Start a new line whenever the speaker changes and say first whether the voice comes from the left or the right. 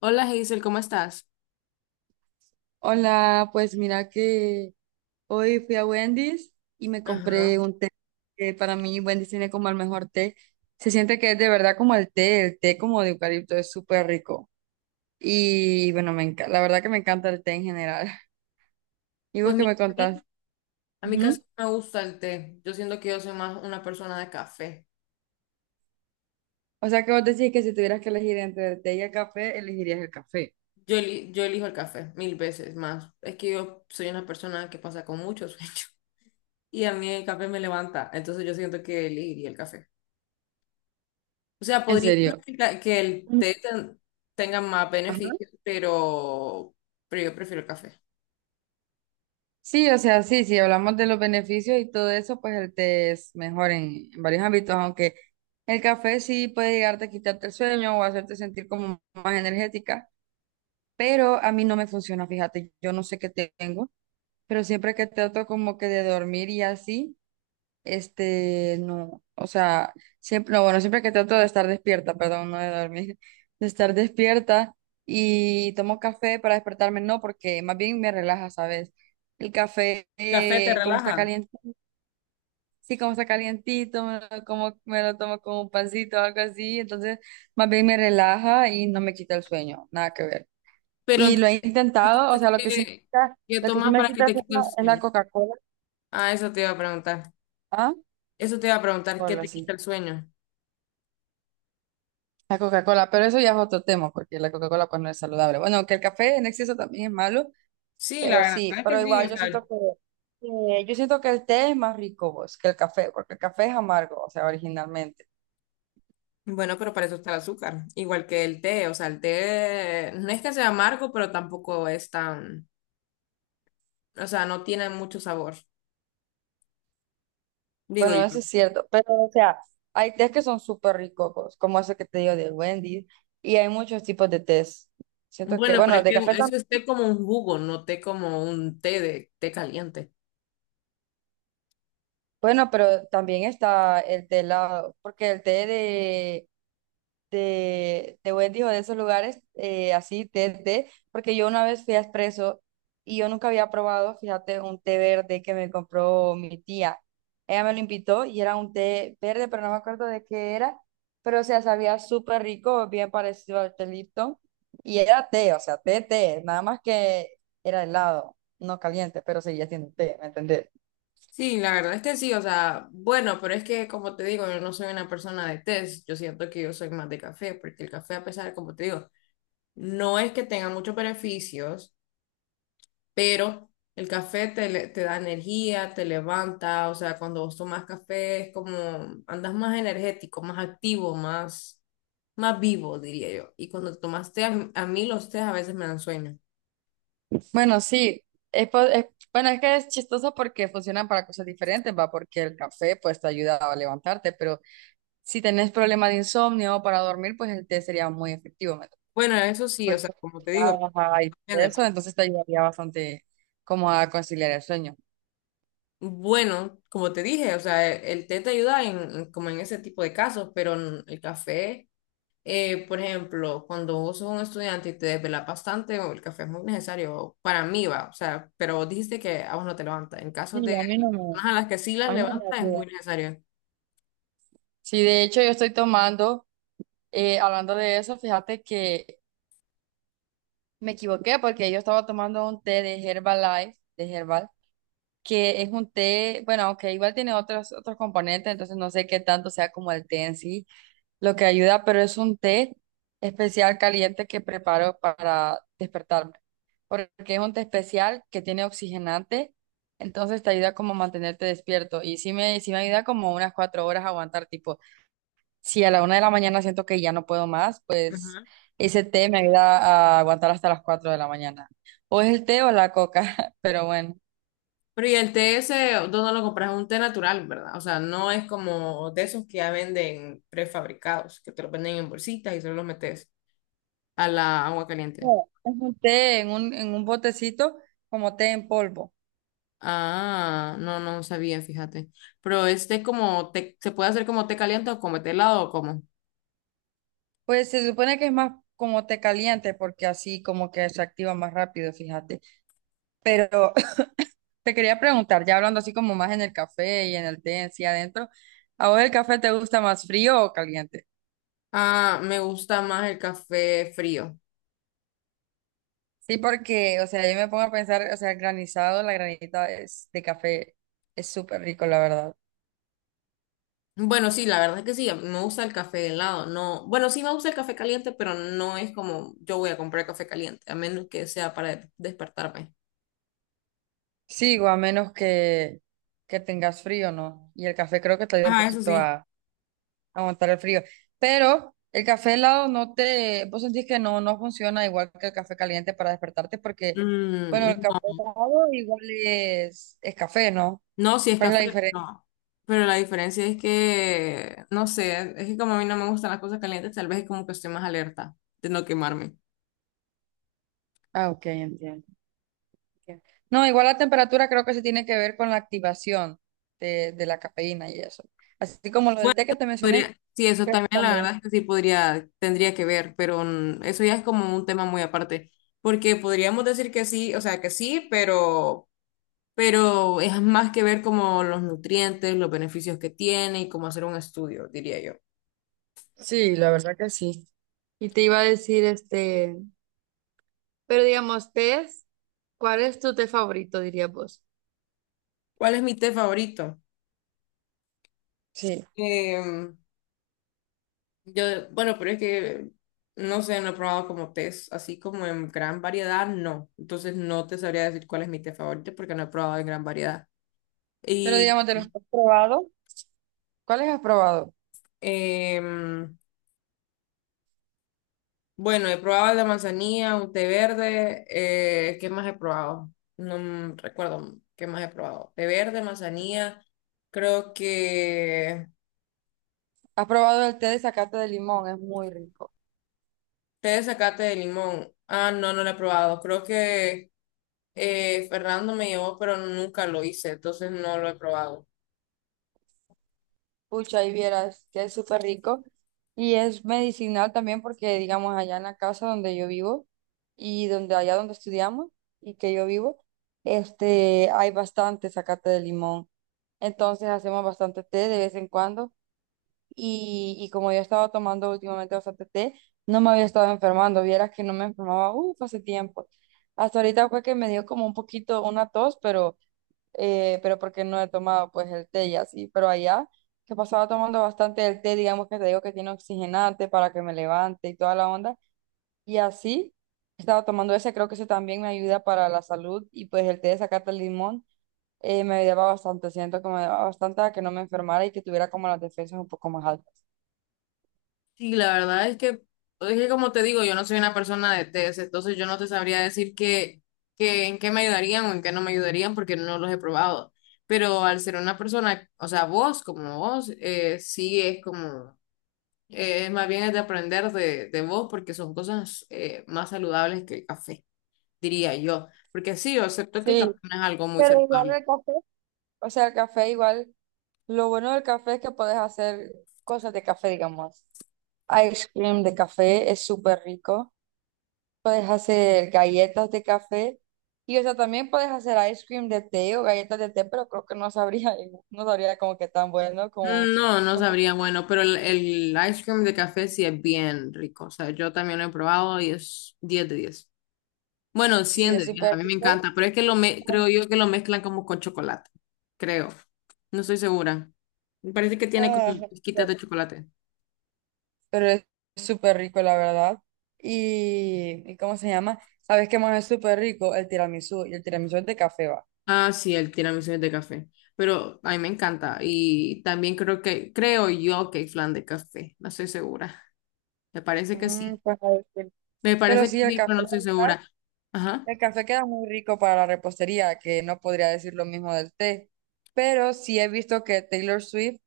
left: Hola Hazel, ¿cómo estás?
right: Hola, pues mira que hoy fui a Wendy's y me
left: Ajá.
right: compré un té que para mí Wendy's tiene como el mejor té. Se siente que es de verdad como el té como de eucalipto es súper rico. Y bueno, la verdad que me encanta el té en general. ¿Y vos
left: Pues
right: qué
left: mira,
right: me
left: a
right: contás?
left: mí, a mí casi
right: Ujú.
left: no me gusta el té. Yo siento que yo soy más una persona de café.
right: O sea que vos decís que si tuvieras que elegir entre el té y el café, elegirías el café.
left: Yo, yo elijo el café mil veces más. Es que yo soy una persona que pasa con mucho sueño y a mí el café me levanta. Entonces yo siento que elegiría el café. O sea,
right: ¿En
left: podría ser
right: serio?
left: que que el
right: Mm.
left: té tenga más
right: Ajá.
left: beneficios, pero yo prefiero el café.
right: Sí, o sea, sí, si hablamos de los beneficios y todo eso, pues el té es mejor en varios ámbitos, aunque el café sí puede llegarte a quitarte el sueño o hacerte sentir como más energética, pero a mí no me funciona, fíjate, yo no sé qué tengo, pero siempre que trato como que de dormir y así, este, no, o sea, siempre, no, bueno, siempre que trato de estar despierta, perdón, no de dormir, de estar despierta y tomo café para despertarme, no, porque más bien me relaja, ¿sabes? El café,
left: ¿El café te
right: como está
left: relaja?
right: caliente, sí, como está calientito, me lo tomo con un pancito o algo así, entonces más bien me relaja y no me quita el sueño, nada que ver.
left: Pero
right: Y lo he intentado, o
left: entonces,
right: sea,
left: ¿qué
right: lo que sí
left: tomas
right: me
left: para que
right: quita el
left: te quite
right: sueño
left: el
right: es la
left: sueño?
right: Coca-Cola.
left: Ah, eso te iba a preguntar.
right: ¿Ah?
left: Eso te iba a preguntar, ¿qué
right: Cola,
left: te quita
right: sí.
left: el sueño?
right: La Coca-Cola, pero eso ya es otro tema, porque la Coca-Cola pues no es saludable. Bueno, que el café en exceso también es malo,
left: Sí, la
right: pero
left: verdad
right: sí,
left: es
right: pero
left: que sí, o
right: igual yo
left: sea,
right: siento que yo siento que el té es más rico vos, que el café, porque el café es amargo, o sea, originalmente.
left: bueno, pero para eso está el azúcar, igual que el té, o sea, el té no es que sea amargo, pero tampoco es tan, o sea, no tiene mucho sabor, digo
right: Bueno,
left: yo.
right: eso es cierto, pero o sea, hay tés que son súper ricos vos, como ese que te digo del Wendy's, y hay muchos tipos de tés. Siento que,
left: Bueno, pero
right: bueno,
left: es
right: de
left: que
right: café
left: eso
right: también,
left: es té como un jugo, no té como un té de té caliente.
right: bueno, pero también está el té helado, porque el té de Wendy o de esos lugares, así, té, porque yo una vez fui a Espresso y yo nunca había probado, fíjate, un té verde que me compró mi tía. Ella me lo invitó y era un té verde, pero no me acuerdo de qué era, pero o sea, sabía súper rico, bien parecido al té Lipton, y era té, o sea, té, nada más que era helado, no caliente, pero seguía siendo té, ¿me entendés?
left: Sí, la verdad es que sí, o sea, bueno, pero es que como te digo, yo no soy una persona de tés, yo siento que yo soy más de café, porque el café, a pesar, como te digo, no es que tenga muchos beneficios, pero el café te da energía, te levanta, o sea, cuando vos tomas café es como andas más energético, más activo, más, más vivo, diría yo. Y cuando tomas té, a mí los tés a veces me dan sueño.
right: Bueno, sí, es, po- es- bueno, es que es chistoso porque funcionan para cosas diferentes, va, porque el café pues te ayuda a levantarte, pero si tenés problemas de insomnio o para dormir, pues el té sería muy efectivo, ¿me entiendes?
left: Bueno, eso sí, o sea,
right: Porque
left: como
right: te
left: te digo,
right: relaja y
left: depende, pues.
right: eso, entonces te ayudaría bastante como a conciliar el sueño.
left: Bueno, como te dije, o sea, el té te ayuda en, como en ese tipo de casos, pero el café, por ejemplo, cuando vos sos un estudiante y te desvelas bastante, o el café es muy necesario para mí, va, o sea, pero vos dijiste que a vos no te levanta. En
right: Sí,
left: caso de
right: a mí
left: las
right: no me,
left: personas a las que sí las
right: a mí no me
left: levanta, es muy
right: ayuda.
left: necesario.
right: Sí, de hecho yo estoy tomando, hablando de eso, fíjate que me equivoqué porque yo estaba tomando un té de Herbalife, de Herbal que es un té, bueno, aunque igual tiene otros componentes, entonces no sé qué tanto sea como el té en sí lo que ayuda, pero es un té especial caliente que preparo para despertarme, porque es un té especial que tiene oxigenante, entonces te ayuda como a mantenerte despierto y sí me ayuda como unas 4 horas a aguantar, tipo, si a la 1 de la mañana siento que ya no puedo más, pues
left: Ujú.
right: ese té me ayuda a aguantar hasta las 4 de la mañana. O es el té o la coca, pero bueno.
left: Pero y el té ese, ¿dónde lo compras? Es un té natural, ¿verdad? O sea, no es como de esos que ya venden prefabricados, que te los venden en bolsitas y solo los metes a la agua caliente.
right: No, es un té en un botecito como té en polvo.
left: Ah, no, no sabía, fíjate. Pero este como té, ¿se puede hacer como té caliente o como té helado o cómo?
right: Pues se supone que es más como té caliente porque así como que se activa más rápido, fíjate. Pero te quería preguntar, ya hablando así como más en el café y en el té en sí adentro, ¿a vos el café te gusta más frío o caliente?
left: Ah, me gusta más el café frío.
right: Sí, porque, o sea, yo me pongo a pensar, o sea, granizado, la granita es, de café es súper rico, la verdad.
left: Bueno, sí, la verdad es que sí, me gusta el café helado. No, bueno, sí me gusta el café caliente, pero no es como yo voy a comprar café caliente, a menos que sea para despertarme.
right: Sí, o a menos que tengas frío, ¿no? Y el café creo que te ayuda un
left: Ah, eso
right: poquito
left: sí.
right: a aguantar el frío. Pero el café helado no te, vos sentís que no, no funciona igual que el café caliente para despertarte porque, bueno, el
left: Mm,
right: café
left: no,
right: helado igual es café, ¿no?
left: no, sí es
right: ¿Cuál es la
left: café,
right: diferencia?
left: pero la diferencia es que, no sé, es que como a mí no me gustan las cosas calientes, tal vez es como que estoy más alerta de no quemarme.
right: Ah, ok, entiendo. Ok. No, igual la temperatura creo que se tiene que ver con la activación de la cafeína y eso. Así como lo
left: Bueno,
right: del té que te mencioné,
left: podría, sí, eso
right: creo que
left: también la
right: también.
left: verdad es que sí podría, tendría que ver, pero mm, eso ya es como un tema muy aparte, porque podríamos decir que sí, o sea, que sí, pero es más que ver como los nutrientes, los beneficios que tiene y cómo hacer un estudio, diría yo.
right: Sí, la verdad que sí. Y te iba a decir, este, pero digamos, tés, ¿cuál es tu té favorito, dirías vos?
left: ¿Cuál es mi té favorito?
right: Sí.
left: Em, yo, bueno, pero es que no sé, no he probado como tés, así como en gran variedad, no. Entonces no te sabría decir cuál es mi té favorito porque no he probado en gran variedad.
right: Pero
left: Y...
right: digamos, de los que has probado, ¿cuáles has probado?
left: em, bueno, he probado el de manzanilla, un té verde. Eh, ¿qué más he probado? No m- recuerdo qué más he probado. Té verde, manzanilla. Creo que
right: Has probado el té de zacate de limón, es muy rico.
left: té de zacate de limón. Ah, no, no lo he probado. Creo que Fernando me llevó, pero nunca lo hice, entonces no lo he probado.
right: Pucha, y vieras que es súper rico. Y es medicinal también porque, digamos, allá en la casa donde yo vivo y donde allá donde estudiamos y que yo vivo, este, hay bastante zacate de limón. Entonces hacemos bastante té de vez en cuando y como yo he estado tomando últimamente bastante té, no me había estado enfermando, vieras que no me enfermaba, uff, hace tiempo. Hasta ahorita fue que me dio como un poquito una tos, pero porque no he tomado pues el té y así, pero allá que pasaba tomando bastante el té, digamos que te digo que tiene oxigenante para que me levante y toda la onda, y así estaba tomando ese, creo que ese también me ayuda para la salud y pues el té de zacate el limón. Me ayudaba bastante, siento que me ayudaba bastante a que no me enfermara y que tuviera como las defensas un poco más altas.
left: Sí, la verdad es que como te digo, yo no soy una persona de test, entonces yo no te sabría decir que en qué me ayudarían o en qué no me ayudarían porque no los he probado. Pero al ser una persona, o sea, vos como vos, sí es como, más bien es de aprender de vos porque son cosas más saludables que el café, diría yo. Porque sí, yo acepto que el café
right: Sí,
left: no es algo muy
right: pero igual
left: saludable.
right: el café, o sea, el café igual, lo bueno del café es que puedes hacer cosas de café, digamos. Ice cream de café es súper rico. Puedes hacer galletas de café. Y o sea, también puedes hacer ice cream de té o galletas de té, pero creo que no sabría como que tan bueno
left: Mm,
right: como...
left: no, no
right: lo que-
left: sabría, bueno, pero el ice cream de café sí es bien rico. O sea, yo también lo he probado y es 10 de diez. Bueno,
right: Sí,
left: cien
right: es
left: de 10, a
right: súper
left: mí me
right: rico.
left: encanta, pero es que lo me creo yo que lo mezclan como con chocolate, creo. No estoy segura. Me parece que tiene como
right: Ah,
left: pizquitas de chocolate.
right: pero es súper rico, la verdad. ¿Y cómo se llama? ¿Sabes qué más es súper rico? El tiramisú. Y el tiramisú es de café, va.
left: Ah, sí, el tiramisú es de café, pero a mí me encanta y también creo que creo yo que hay flan de café, no estoy segura. Me parece que
right: Mm,
left: sí.
right: pues, a ver, sí.
left: Me
right: Pero
left: parece que
right: sí, el
left: sí,
right: café,
left: pero no
right: la
left: estoy
right: verdad,
left: segura. Ajá.
right: el café queda muy rico para la repostería, que no podría decir lo mismo del té. Pero sí he visto que Taylor Swift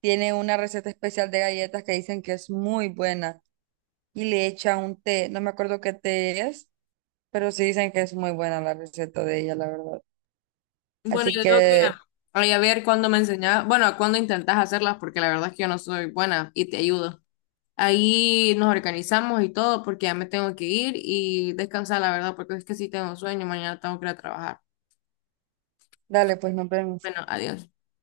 right: tiene una receta especial de galletas que dicen que es muy buena y le echa un té. No me acuerdo qué té es, pero sí dicen que es muy buena la receta de ella, la verdad.
left: Bueno,
right: Así
left: yo creo que
right: que
left: ay, a ver cuándo me enseñas, bueno, cuándo intentas hacerlas porque la verdad es que yo no soy buena y te ayudo. Ahí nos organizamos y todo porque ya me tengo que ir y descansar, la verdad, porque es que sí tengo sueño, mañana tengo que ir a trabajar.
right: dale, pues nos vemos.
left: Bueno, adiós.